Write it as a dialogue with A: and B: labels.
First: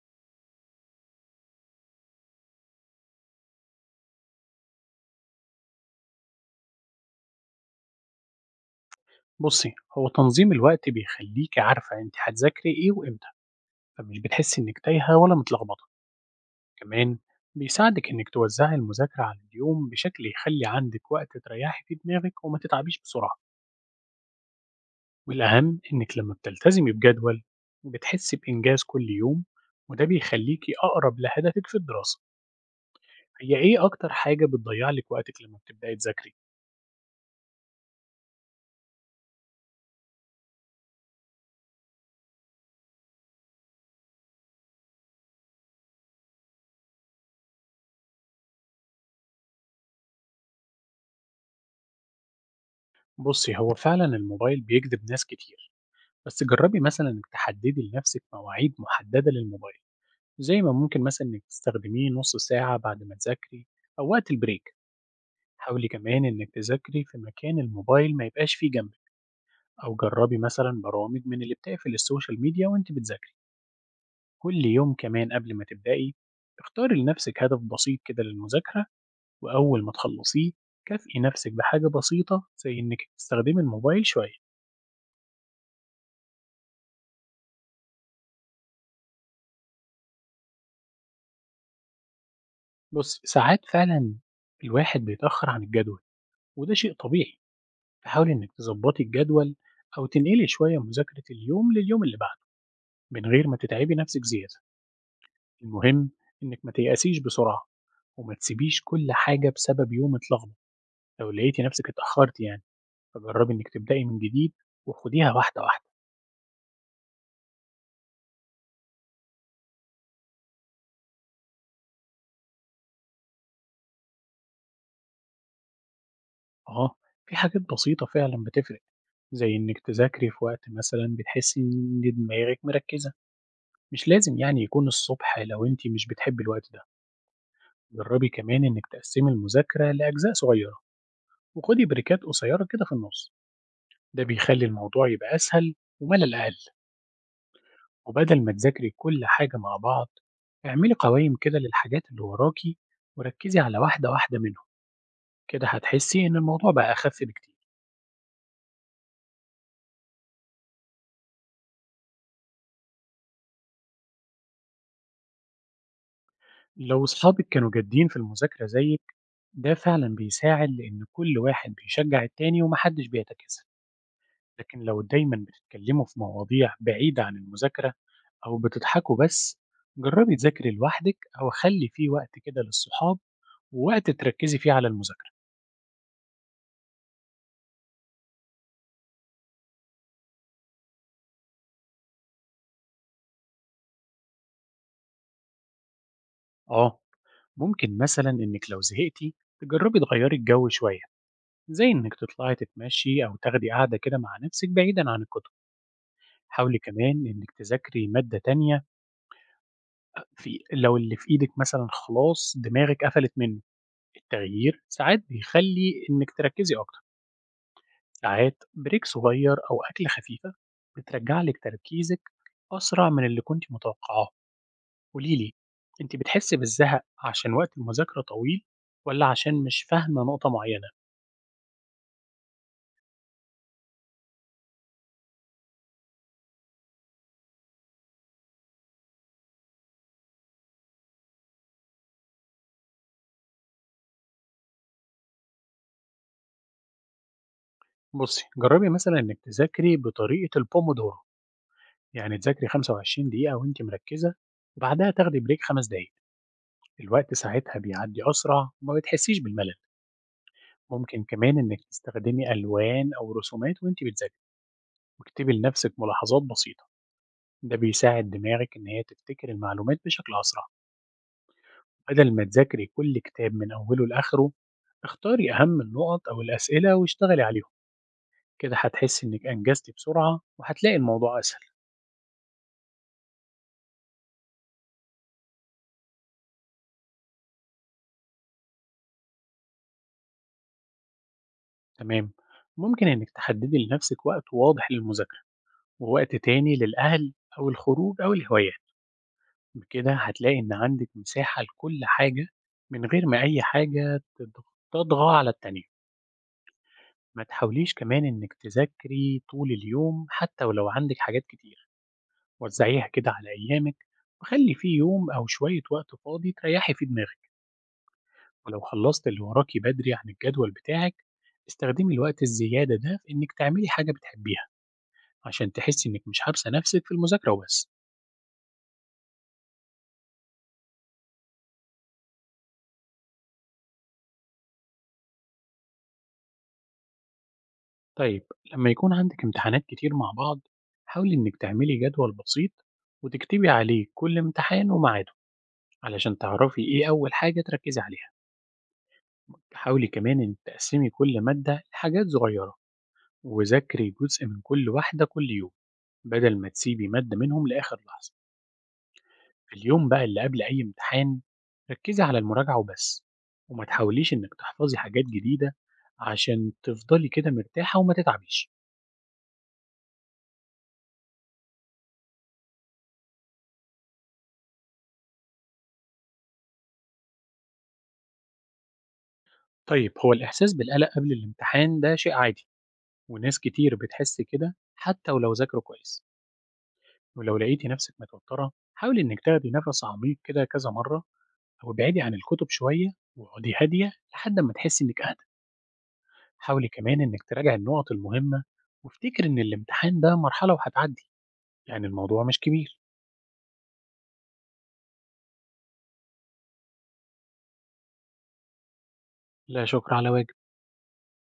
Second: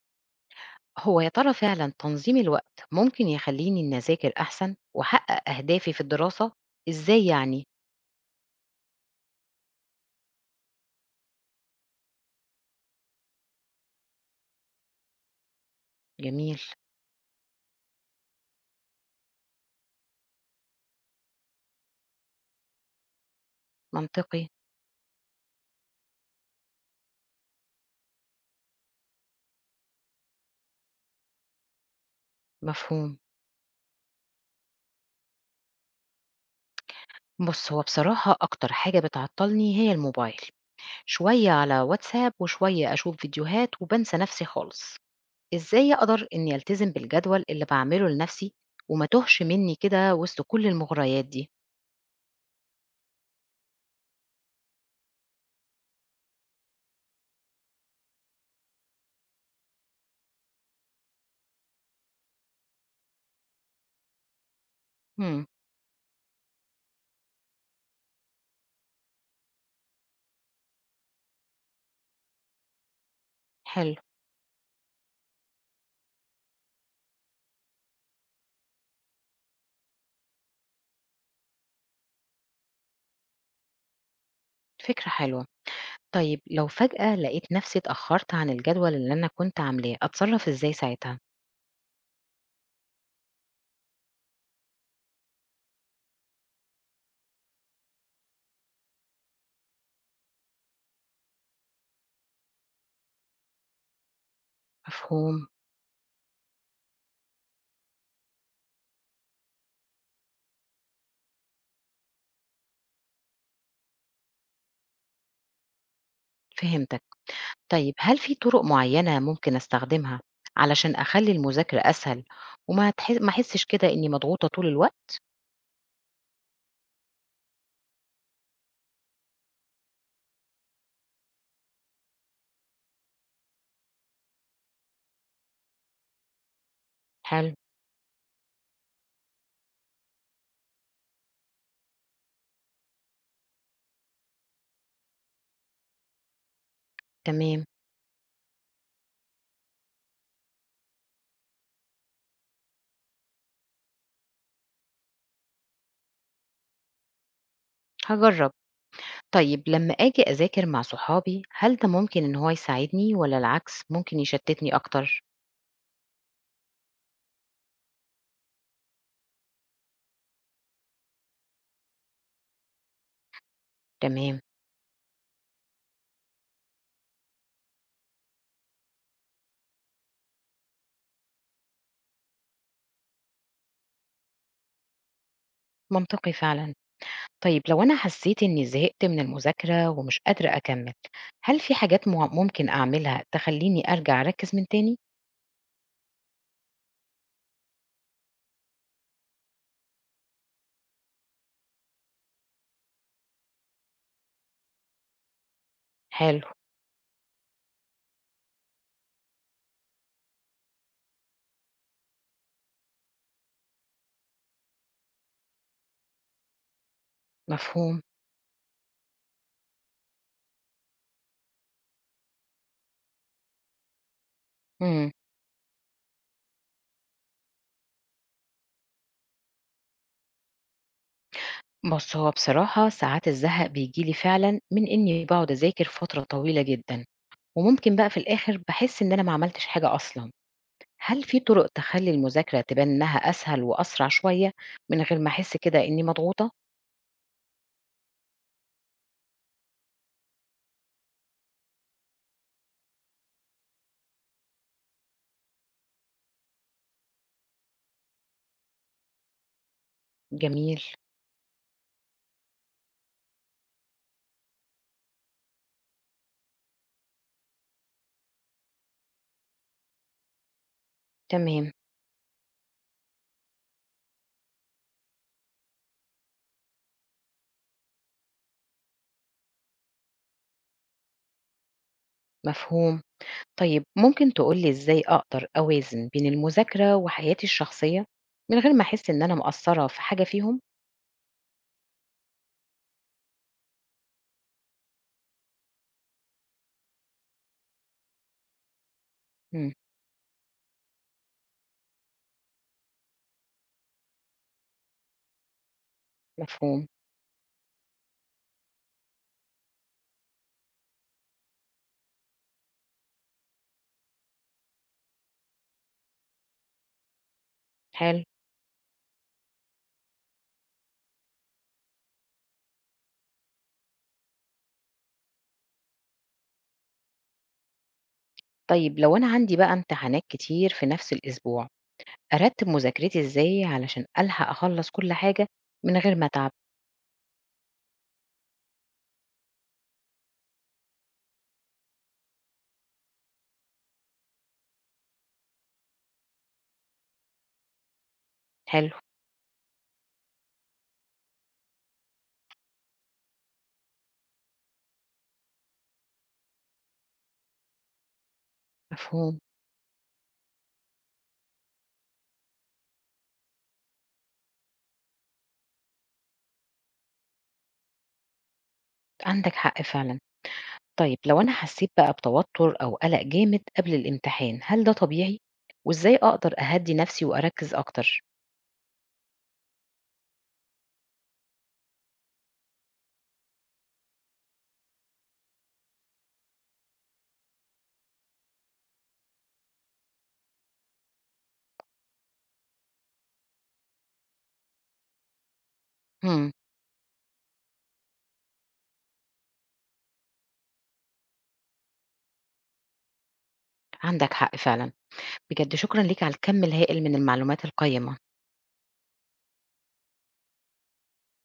A: هو يا ترى فعلا تنظيم الوقت ممكن يخليني إني أذاكر أحسن وأحقق أهدافي في الدراسة؟ إزاي يعني؟
B: بُصّي، هو تنظيم الوقت بيخلّيكِ عارفة أنتِ هتذاكري إيه وإمتى، فمش بتحسّي إنِّك تايهة ولا متلخبطة،
A: جميل.
B: كمان بيساعدك إنِّك توزّعي المذاكرة على اليوم بشكل يخلّي عندِك وقت تريّحي فيه دماغِك وما تتعبيش بسرعة،
A: منطقي.
B: والأهم إنِّك لمّا بتلتزمي بجدول بتحسّي بإنجاز كل يوم، وده بيخلّيكِ أقرب لهدفِك في الدراسة.
A: مفهوم.
B: هي إيه أكتر حاجة بتضيّع لِك وقتِك لمّا بتبدئي تذاكري؟
A: بص، هو بصراحة أكتر حاجة بتعطلني هي الموبايل. شوية على واتساب وشوية أشوف فيديوهات وبنسى نفسي خالص. إزاي أقدر إني ألتزم بالجدول اللي بعمله لنفسي وما تهش مني كده وسط كل المغريات دي؟
B: بُصّي، هو فعلًا الموبايل بيجذب ناس كتير، بس جرّبي مثلًا إنِّك تحدّدي لنَفْسِك مواعيد محددة للموبايل. زي ما ممكن مثلا إنك تستخدميه نص ساعة بعد ما تذاكري أو وقت البريك.
A: مم.
B: حاولي كمان إنك تذاكري في مكان الموبايل ما يبقاش فيه جنبك، أو جربي مثلا برامج من اللي بتقفل السوشيال ميديا وأنت بتذاكري.
A: حلو.
B: كل يوم كمان قبل ما تبدأي اختاري لنفسك هدف بسيط كده للمذاكرة، وأول ما تخلصيه كافئي نفسك بحاجة بسيطة زي إنك تستخدمي الموبايل شوية.
A: فكرة حلوة. طيب لو فجأة لقيت نفسي اتأخرت عن الجدول اللي أنا كنت عاملاه، أتصرف إزاي ساعتها؟
B: بص ساعات فعلا الواحد بيتأخر عن الجدول، وده شيء طبيعي. حاولي إنك تظبطي الجدول أو تنقلي شوية مذاكرة اليوم لليوم اللي بعده من غير ما تتعبي نفسك زيادة.
A: مفهوم.
B: المهم إنك ما تيأسيش بسرعة وما تسيبيش كل حاجة بسبب يوم اتلخبط. لو لقيتي نفسك اتأخرتي يعني فجربي إنك تبدأي من جديد وخديها واحدة واحدة.
A: فهمتك. طيب هل في طرق معينة ممكن أستخدمها علشان أخلي المذاكرة أسهل وما تح... ما أحسش كده إني مضغوطة طول الوقت؟
B: أه، في حاجات بسيطة فعلا بتفرق، زي إنك تذاكري في وقت مثلا بتحسي إن دماغك مركزة. مش لازم يعني يكون الصبح لو أنت مش بتحبي الوقت ده.
A: حلو.
B: جربي كمان إنك تقسمي المذاكرة لأجزاء صغيرة وخدي بريكات قصيرة كده في النص، ده بيخلي الموضوع يبقى أسهل وملل أقل.
A: تمام.
B: وبدل ما تذاكري كل حاجة مع بعض اعملي قوائم كده للحاجات اللي وراكي، وركزي على واحدة واحدة منهم، كده هتحسي إن الموضوع بقى أخف بكتير.
A: هجرب. طيب لما أجي أذاكر مع صحابي، هل ده ممكن إن هو يساعدني ولا العكس ممكن يشتتني أكتر؟
B: لو أصحابك كانوا جادين في المذاكرة زيك ده فعلا بيساعد، لأن كل واحد بيشجع التاني ومحدش بيتكاسل.
A: تمام.
B: لكن لو دايما بتتكلموا في مواضيع بعيدة عن المذاكرة أو بتضحكوا بس، جربي تذاكري لوحدك أو خلي فيه وقت كده للصحاب ووقت تركزي فيه على المذاكرة.
A: منطقي فعلا. طيب لو أنا حسيت إني زهقت من المذاكرة ومش قادرة أكمل، هل في حاجات ممكن أعملها تخليني أرجع أركز من تاني؟
B: آه، ممكن مثلا إنك لو زهقتي تجربي تغيري الجو شوية، زي إنك تطلعي تتمشي أو تاخدي قعدة كده مع نفسك بعيدا عن الكتب.
A: حلو.
B: حاولي كمان إنك تذاكري مادة تانية، في لو اللي في إيدك مثلا خلاص دماغك قفلت منه، التغيير ساعات بيخلي إنك تركزي أكتر.
A: مفهوم.
B: ساعات بريك صغير أو أكلة خفيفة بترجعلك تركيزك أسرع من اللي كنت متوقعاه.
A: مم.
B: قولي لي، أنتِ بتحسّي بالزهق عشان وقت المذاكرة طويل والّا عشان مش فاهمة نقطة معيّنة؟
A: بص، هو بصراحة ساعات الزهق بيجيلي فعلا من إني بقعد أذاكر فترة طويلة جدا، وممكن بقى في الآخر بحس إن أنا ما عملتش حاجة أصلا. هل في طرق تخلي المذاكرة تبان إنها أسهل وأسرع شوية من غير ما أحس كده إني مضغوطة؟
B: بُصّي، جرّبي مثلًا إنِّك تذاكري بطريقة الPomodoro، يعني تذاكري 25 دقيقة وأنتِ مركّزة وبعدها تاخدي break 5 دقايق، الوقت ساعتها بيعدّي أسرع وما بتحسّيش بالملل.
A: جميل.
B: ممكن كمان إنِّك تستخدمي ألوان أو رسومات وأنتِ بتذاكري واكتبي لنَفْسِك ملاحظات بسيطة، ده بيساعد دماغِك إن هي تفتكر المعلومات بشكل أسرع.
A: تمام.
B: بدل ما تذاكري كل كتاب من أوله لآخره اختاري أهم النقط أو الأسئلة واشتغلي عليهم، كده هتحسي إنك أنجزتي بسرعة وهتلاقي الموضوع أسهل.
A: مفهوم. طيب ممكن تقول لي إزاي أقدر أوازن بين المذاكرة وحياتي الشخصية من غير ما أحس إن أنا مقصرة في حاجة فيهم؟
B: تمام، ممكن إنك تحددي لنفسك وقت واضح للمذاكرة ووقت تاني للأهل أو الخروج أو الهوايات.
A: امم.
B: بكده هتلاقي إن عندك مساحة لكل حاجة من غير ما أي حاجة تطغى على التانية.
A: مفهوم.
B: ما تحاوليش كمان إنك تذاكري طول اليوم حتى ولو عندك حاجات كتير، وزعيها كده على أيامك وخلي فيه يوم أو شوية وقت فاضي تريحي فيه دماغك.
A: حلو.
B: ولو خلصت اللي وراكي بدري عن الجدول بتاعك استخدمي الوقت الزيادة ده في إنك تعملي حاجة بتحبيها، عشان تحسي إنك مش حابسة نفسك في المذاكرة وبس.
A: طيب لو أنا عندي بقى امتحانات كتير في نفس الأسبوع، أرتب مذاكرتي إزاي علشان ألحق أخلص كل حاجة من غير ما أتعب؟
B: طيب، لما يكون عندك امتحانات كتير مع بعض حاولي إنك تعملي جدول بسيط وتكتبي عليه كل امتحان وميعاده، علشان تعرفي إيه أول حاجة تركزي عليها.
A: حلو.
B: حاولي كمان إنك تقسمي كل مادة لحاجات صغيرة وذاكري جزء من كل واحدة كل يوم، بدل ما تسيبي مادة منهم لآخر لحظة.
A: مفهوم.
B: في اليوم بقى اللي قبل أي امتحان ركزي على المراجعة وبس، وما تحاوليش إنك تحفظي حاجات جديدة عشان تفضلي كده مرتاحة وما تتعبيش.
A: عندك حق فعلا. طيب لو أنا حسيت بقى بتوتر أو قلق جامد قبل الامتحان، هل ده طبيعي؟ وإزاي أقدر أهدي نفسي وأركز أكتر؟
B: طيب، هو الإحساس بالقلق قبل الامتحان ده شيء عادي، وناس كتير بتحس كده حتى ولو ذاكروا كويس. ولو لقيتي نفسك متوترة حاولي إنك تاخدي نفس عميق كده كذا مرة، أو ابعدي عن الكتب شوية واقعدي هادية لحد ما تحسي إنك أهدى.
A: امم.
B: حاولي كمان إنك تراجع النقط المهمة وافتكر إن الامتحان ده مرحلة وهتعدي، يعني الموضوع مش كبير.
A: عندك حق فعلا. بجد شكرًا ليك على الكم الهائل من المعلومات القيّمة.
B: لا شكر على واجب.